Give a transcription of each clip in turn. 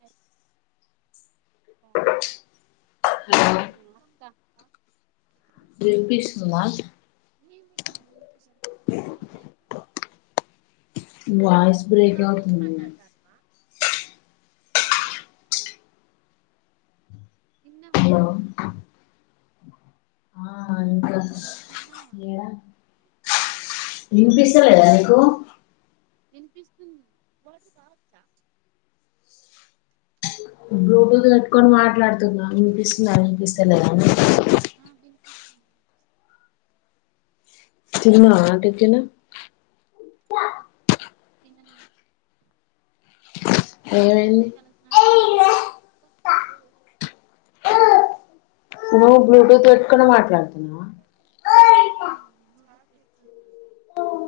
హా హలో వినిపిస్తుందా voice break అవుతుంది హలో ఆ అ ఇంకా ఏడా వినిపిస్తలేదా నీకు వినిపిస్తుంది వాడు రావచ్చా బ్లూటూత్ పెట్టుకొని మాట్లాడుతున్న వినిపిస్తుందా వినిపిస్త లేదా అని తిను మావ తిట్టినా హా ఏమని ఏమైంది ఇపుడే తల స్నానము చేసి వచ్చిన [inaudible] ఓ బ్లూటూత్ పెట్టుకుని మాట్లాడుతున్నావా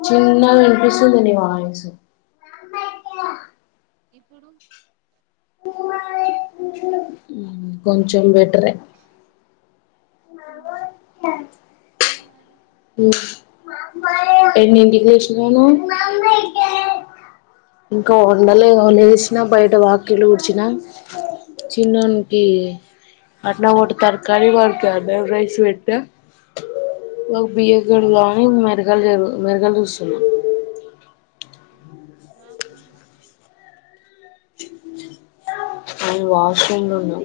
చిన్నగా వినిపిస్తుంది నీ వాయిసు ఇప్పుడు కొంచం బెటరే ఎమన్నా అడుగు ఉ ఎన్నింటి చేశినవు ఇంకా వండలే లేసినా బయట వాకిలి ఊడ్చిన చిన్ననోకి అన్నం వండటానికి వాడికి రైస్ పెట్టిన ఈ లోపు బియ్యం కడుగుదాం అని మరి మెరుగలు మెరుగలు చూస్తున్నా వాకింగ్ డిస్టెన్స్ ఉ వాష్ రూమ్ లో ఉన్నా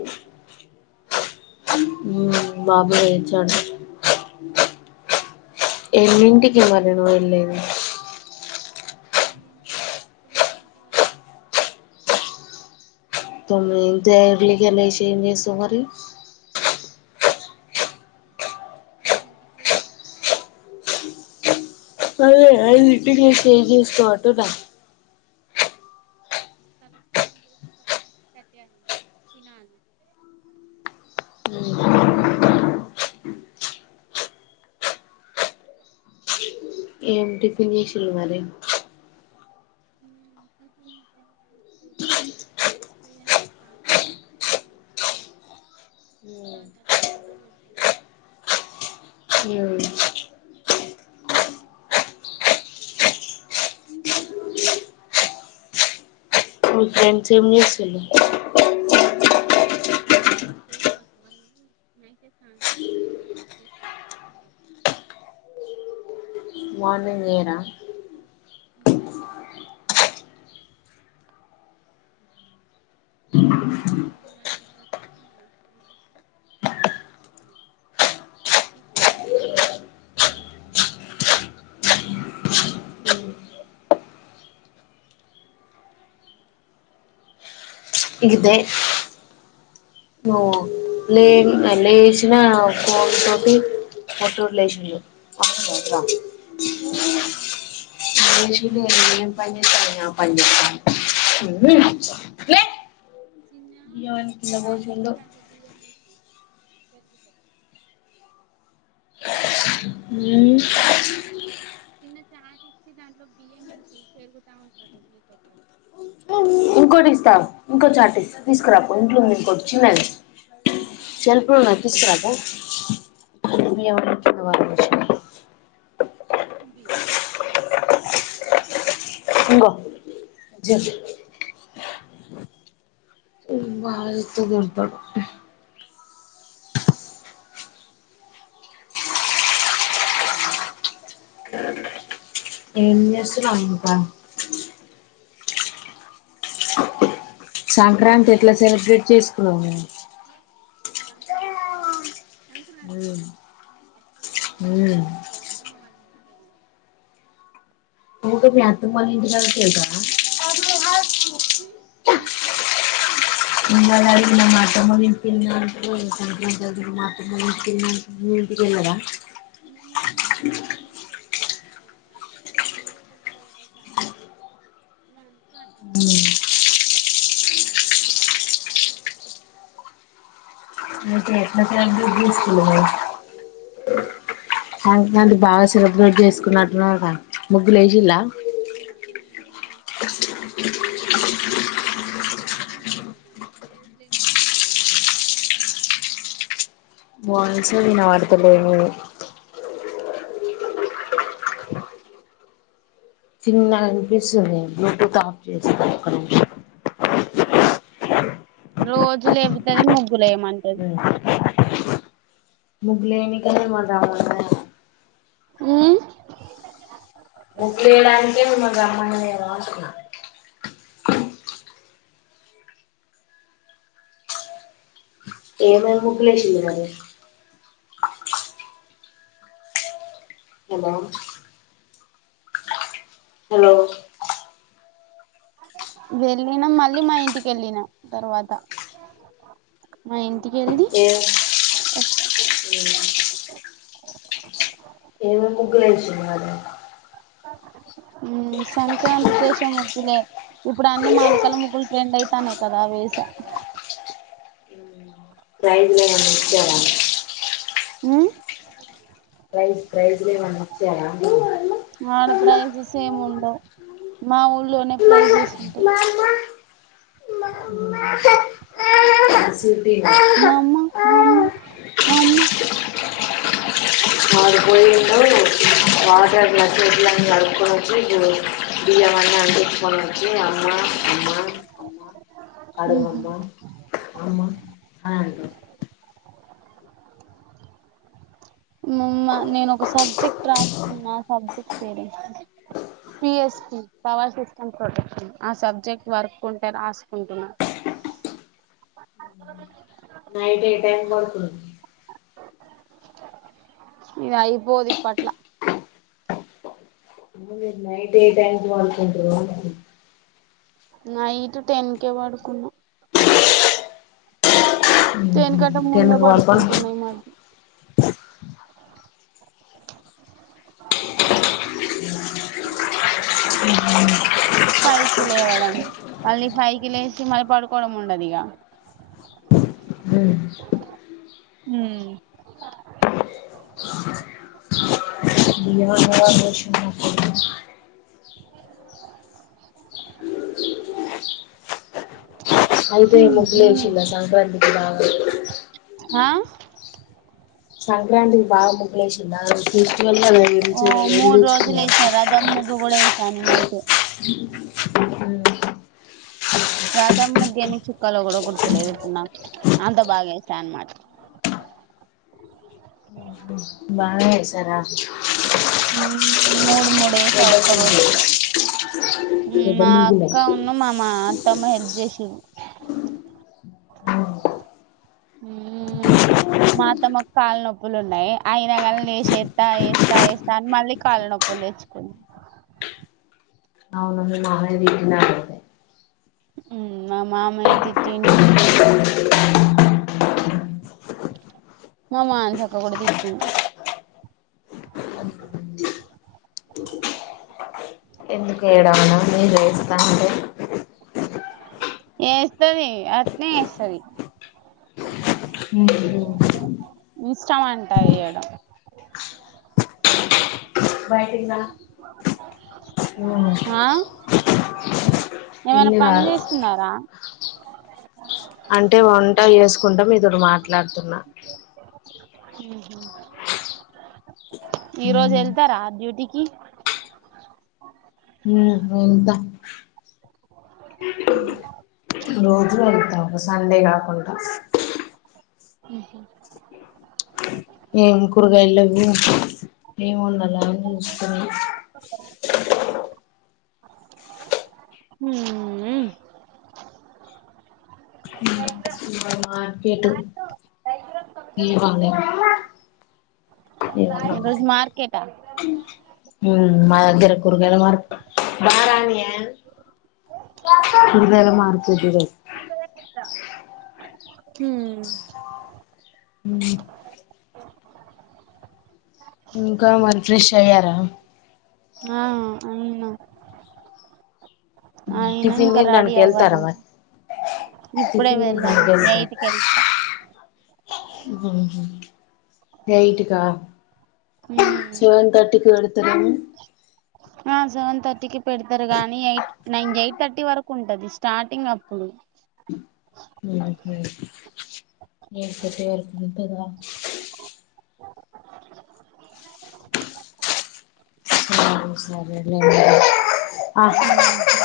బాబు లేచాడు ఎన్నింటికి మరి నువ్వు వెళ్ళేది నేను తొమ్మిదింటి వరకు ఇంత ఎర్లీ గా లేచి ఏం చేస్తావ్ మరి ఐదింటికి లేచాను అదే ఐదింటికి లేచి ఏం చేస్తావ్ అన్ [inaudible] తల స్నానం చేసే సరికే సిక్స్ థర్టీ అయ్యింది తినాలి ఏం టిఫిన్ చేసిళ్లు మరి మ్మ్ టిఫెన్ [unintelligible] తెలీదు సెవెన్ కి స్టార్ట్ అవుద్ది ఇంకా మరి సెవెన్ థర్టీకి అలా పెడతారు. మీ మ్మ్ హ్మ్ మీ ఫ్రెండ్స్ ఏం చేస్సుల్లు నాకేలే [unintelligible] ఫేస్ వాష్ మనము నైటే ఫేస్ స్నానం చేస్తా అనమాట ఫేస్ వాష్ కోసం. [unintelligible] మార్నింగ్ జేయర మ్మ్ హు చెయ్యము నా జుట్టారదు [unintelligible] ఇగిదే నువ్ లే లేచిన ఫోన్ తోటి పొట్టోడు లేసిండు అప్పుడికంత. [unintelligible] మ్మ్ హు ఏ బియ్యం అని కింద బోసిందో తెల్దులే హ్మ్ చిన్న చాట్ ఇచ్చి దాంట్లో బియ్యం వేసి చేరుగుతా ఉంటారు మీతో పాటు ఇంకోటి ఇస్తా ఇంకో చార్ట్ తీసుకురాపో ఇంట్లోంది ఇంకోటి చిన్నది సెల్ఫ్ లో ఉన్నాయ్ తీసుకరాపో బియ్యమన్ని కింద వడవోషిండు బియ్యమంట ఆడిచ్చు ఇంగో జా మీ బావ జూత్తే తిడ్తడు హ్ ఏం జేస్సున్నావ్ ఇంకా సంక్రాంతి ఎట్లా సెలబ్రేట్ చేసుకున్నాం సంక్రాం సంక్రాం నువ్వు అప్పుడు మీ మ్మ్ మా అత్తమ్మ వాళ్ళున్న ఒకటి అత్తమ్మ వాళ్ళ ఇంటికాడ తెలుసా అ [unintelligible] ముందుకు మా అమ్మ వాళ్ళ ఇంటికి వెళ్ళినాం ఇప్పుడు సంక్రాతికి కానీ మా అక్కలు ఇద్దరు ఎవరూ రాలేదు ఇంగన్ [unintelligible] మంది బాగా సెలబ్రేట్ చేసుకున్నట్టున్నావ్ గా నువ్ బ్రెజిల్లా త్తం రోజులేపు ముగలే మనం రోజు లేపు ముగలే మన వాన్స వినా వార్త పో చిన్న అనిపిస్తుంది బ్లూటూత్ ఆఫ్ చేస్తా అక్కడ రోజు లేబతేనే ముగ్ గులయమంటది ముగ్లేన్ని కదే [unintelligible] హ్మ్ [unintelligible] ఏదో అంటది ఏమేమి ముగ్గులేశింళ్ళు మరి హలో హలో వెళ్ళినాం. మళ్ళీ మా ఇంటికి వెళ్ళినాం. తర్వాత మా ఇం ఏ ఏమేమి ముగ్గులేశింళ్ళు మరీ సంక్రాంతి కేషే ముగ్గులే ఇప్పుడు అన్ని మాలకల ముగ్గులు ట్రెండ్ అయితానాయి. కదా అవి వేసా ప్రైజ్లు ఏమన్నా ఇచ్చారా హ్మ్ ఫైజ్ ప్రైజ్ ఏమన్నా ఇచ్చారా ఉండవ్ మా ఊర్లోనే ప్రైజెస్ ఉంటాయి. స్వీటీ మామ మామ మామ ఆడుపోయిండు వాటర్ గ్లాస్సెస్ అన్ని కడుక్కొని వచ్చి బియ్యం అన్ని [unintelligible] తీసుకొని వచ్చి అమ్మ అమ్మ అమ్మ ఆడుగ వామ్మా అమ్మ అని అంటుండు నేను ఒక సబ్జెక్ట్ రాస్తున్నా సబ్జెక్ట్ పేరెం పిఎస్ పవర్ సిస్టమ్ ప్రొటెన్ ఆ సబ్జెక్ట్ వర్క్ ఉంటే రాసుకుంటున్నాను. నైట్ ఏం టైం పోతారు. ఇది అయిపోదు ఇప్పట్లా నైట్ ఏం టైమ్ కి పడుకుంటారు అంటున్నా నైట్ టెన్ కేె పడుకున్నాం టెన్ కంటే టెన్ ముందే కు పడుకొని పడుకుంటున్నా ఈ మధ్య ఫైవ్ కి లేవడం మళ్ళీ, ఫైవ్ లేచి మళ్ళీ పడుకోవడం ఉండదు ఇగా అ హ్మ్ [unintelligible] అయితే ముగ్గు యేశింళ్ళ సంక్రాంతికి బాగా ఆ [unintelligible] సంక్రాంతి బాగా ముగ్గు లేశింళ్ళ [unintelligible] ఓ మూడు రోజులు యేశా రాదమ్ ముగ్గు కూడా వేసా నేనైతే హ్మ్ రాదామ్ ముగ్గు ఎన్ని చుక్కాలు కూడా గుర్తులేదు. ఇప్పుడు నాకు అంతా బాగా యేశా అన్మాట బానే చేసరా హ్మూ మ్మ్ మూడు మూడు ఎశ ఒక్క ముగ్గు రోజుకే, పెద్ద మా ముగ్గులే అక్క ఉన్ను మా మా అత్తమ్మ హెల్ప్ చేసిర్రు. మ్మ్ మా అత్తమ్మకు కాళ్ళ్ నొప్పులున్నాయి, అయినగాని లేసి ఏత్తా ఏస్తా ఏస్తా అని మళ్ళీ కాళ్ళ నొప్పులు తెచ్చుకుంది. మా [unintelligible] ఆ మామయ తిట్టిండు మా మానసక్క కూడ తిట్టింది [unintelligible] మీరు ఏస్తాంటే ఏస్తది అట్నే ఏస్తది. హ్మ్ హు ఇష్టం అంటా ఎయ్యడం. అయిపోయిందా ఆ ఏమైన ఇల్లు పని కాదు చేస్తున్నారా? అంటే వంట చేసుకుంట మీతోటి మాట్లాడుతున్న. హ్మ్ హు ఈ రోజు ఉమ్, ఎళ్తారా డ్యూటీకి? హ్మ్ ఎళ్త. రోజూ ఎళ్తా ఒక సండే కాకుంట. హ్మ్ హు ఏం కూరగాయల్లెవ్వు ఏం వండాల అని జూస్తున్న. హ్మూ హ్ మ్మ్ ఇవాళ మార్కెట్, తేవాలే ఏమన్న ఈ రోజు ఒకటి మార్కెటా మ్మ్ మా దగ్గర కూరుగాయల మర్కె బారానియే కూరగాయల మార్కెట్ ఈరోజ్ హ్మూ ఇంకా మరి ఫ్రెష్ అయ్యారా? ఆ అయినా అయిన టిఫిన్ ఇంక రెడీ తినడానికి వెళ్తారా అవ్వలేదు. మరి ఇప్పుడే టిఫిన్ తినడానికి వెళ్ళను ఎయిట్ కి ఎళ్త. హ్మ్ హు ఎయిట్కా! హ్మ్ సెవెన్ తర్టీకి పెడ్ త్రం ఆ సెవెన్ థర్టీకి పెడుతారు కానీ, ఎయిట్ నైన్ ఎయిట్ థర్టీ వరకు ఉంటది స్టార్టింగ్ అప్పుడు. హ్మ్ హు ఎయిట్ థర్టీ వరకు ఉంటదా! ఆ సరేలేండి. హ్మ్ హు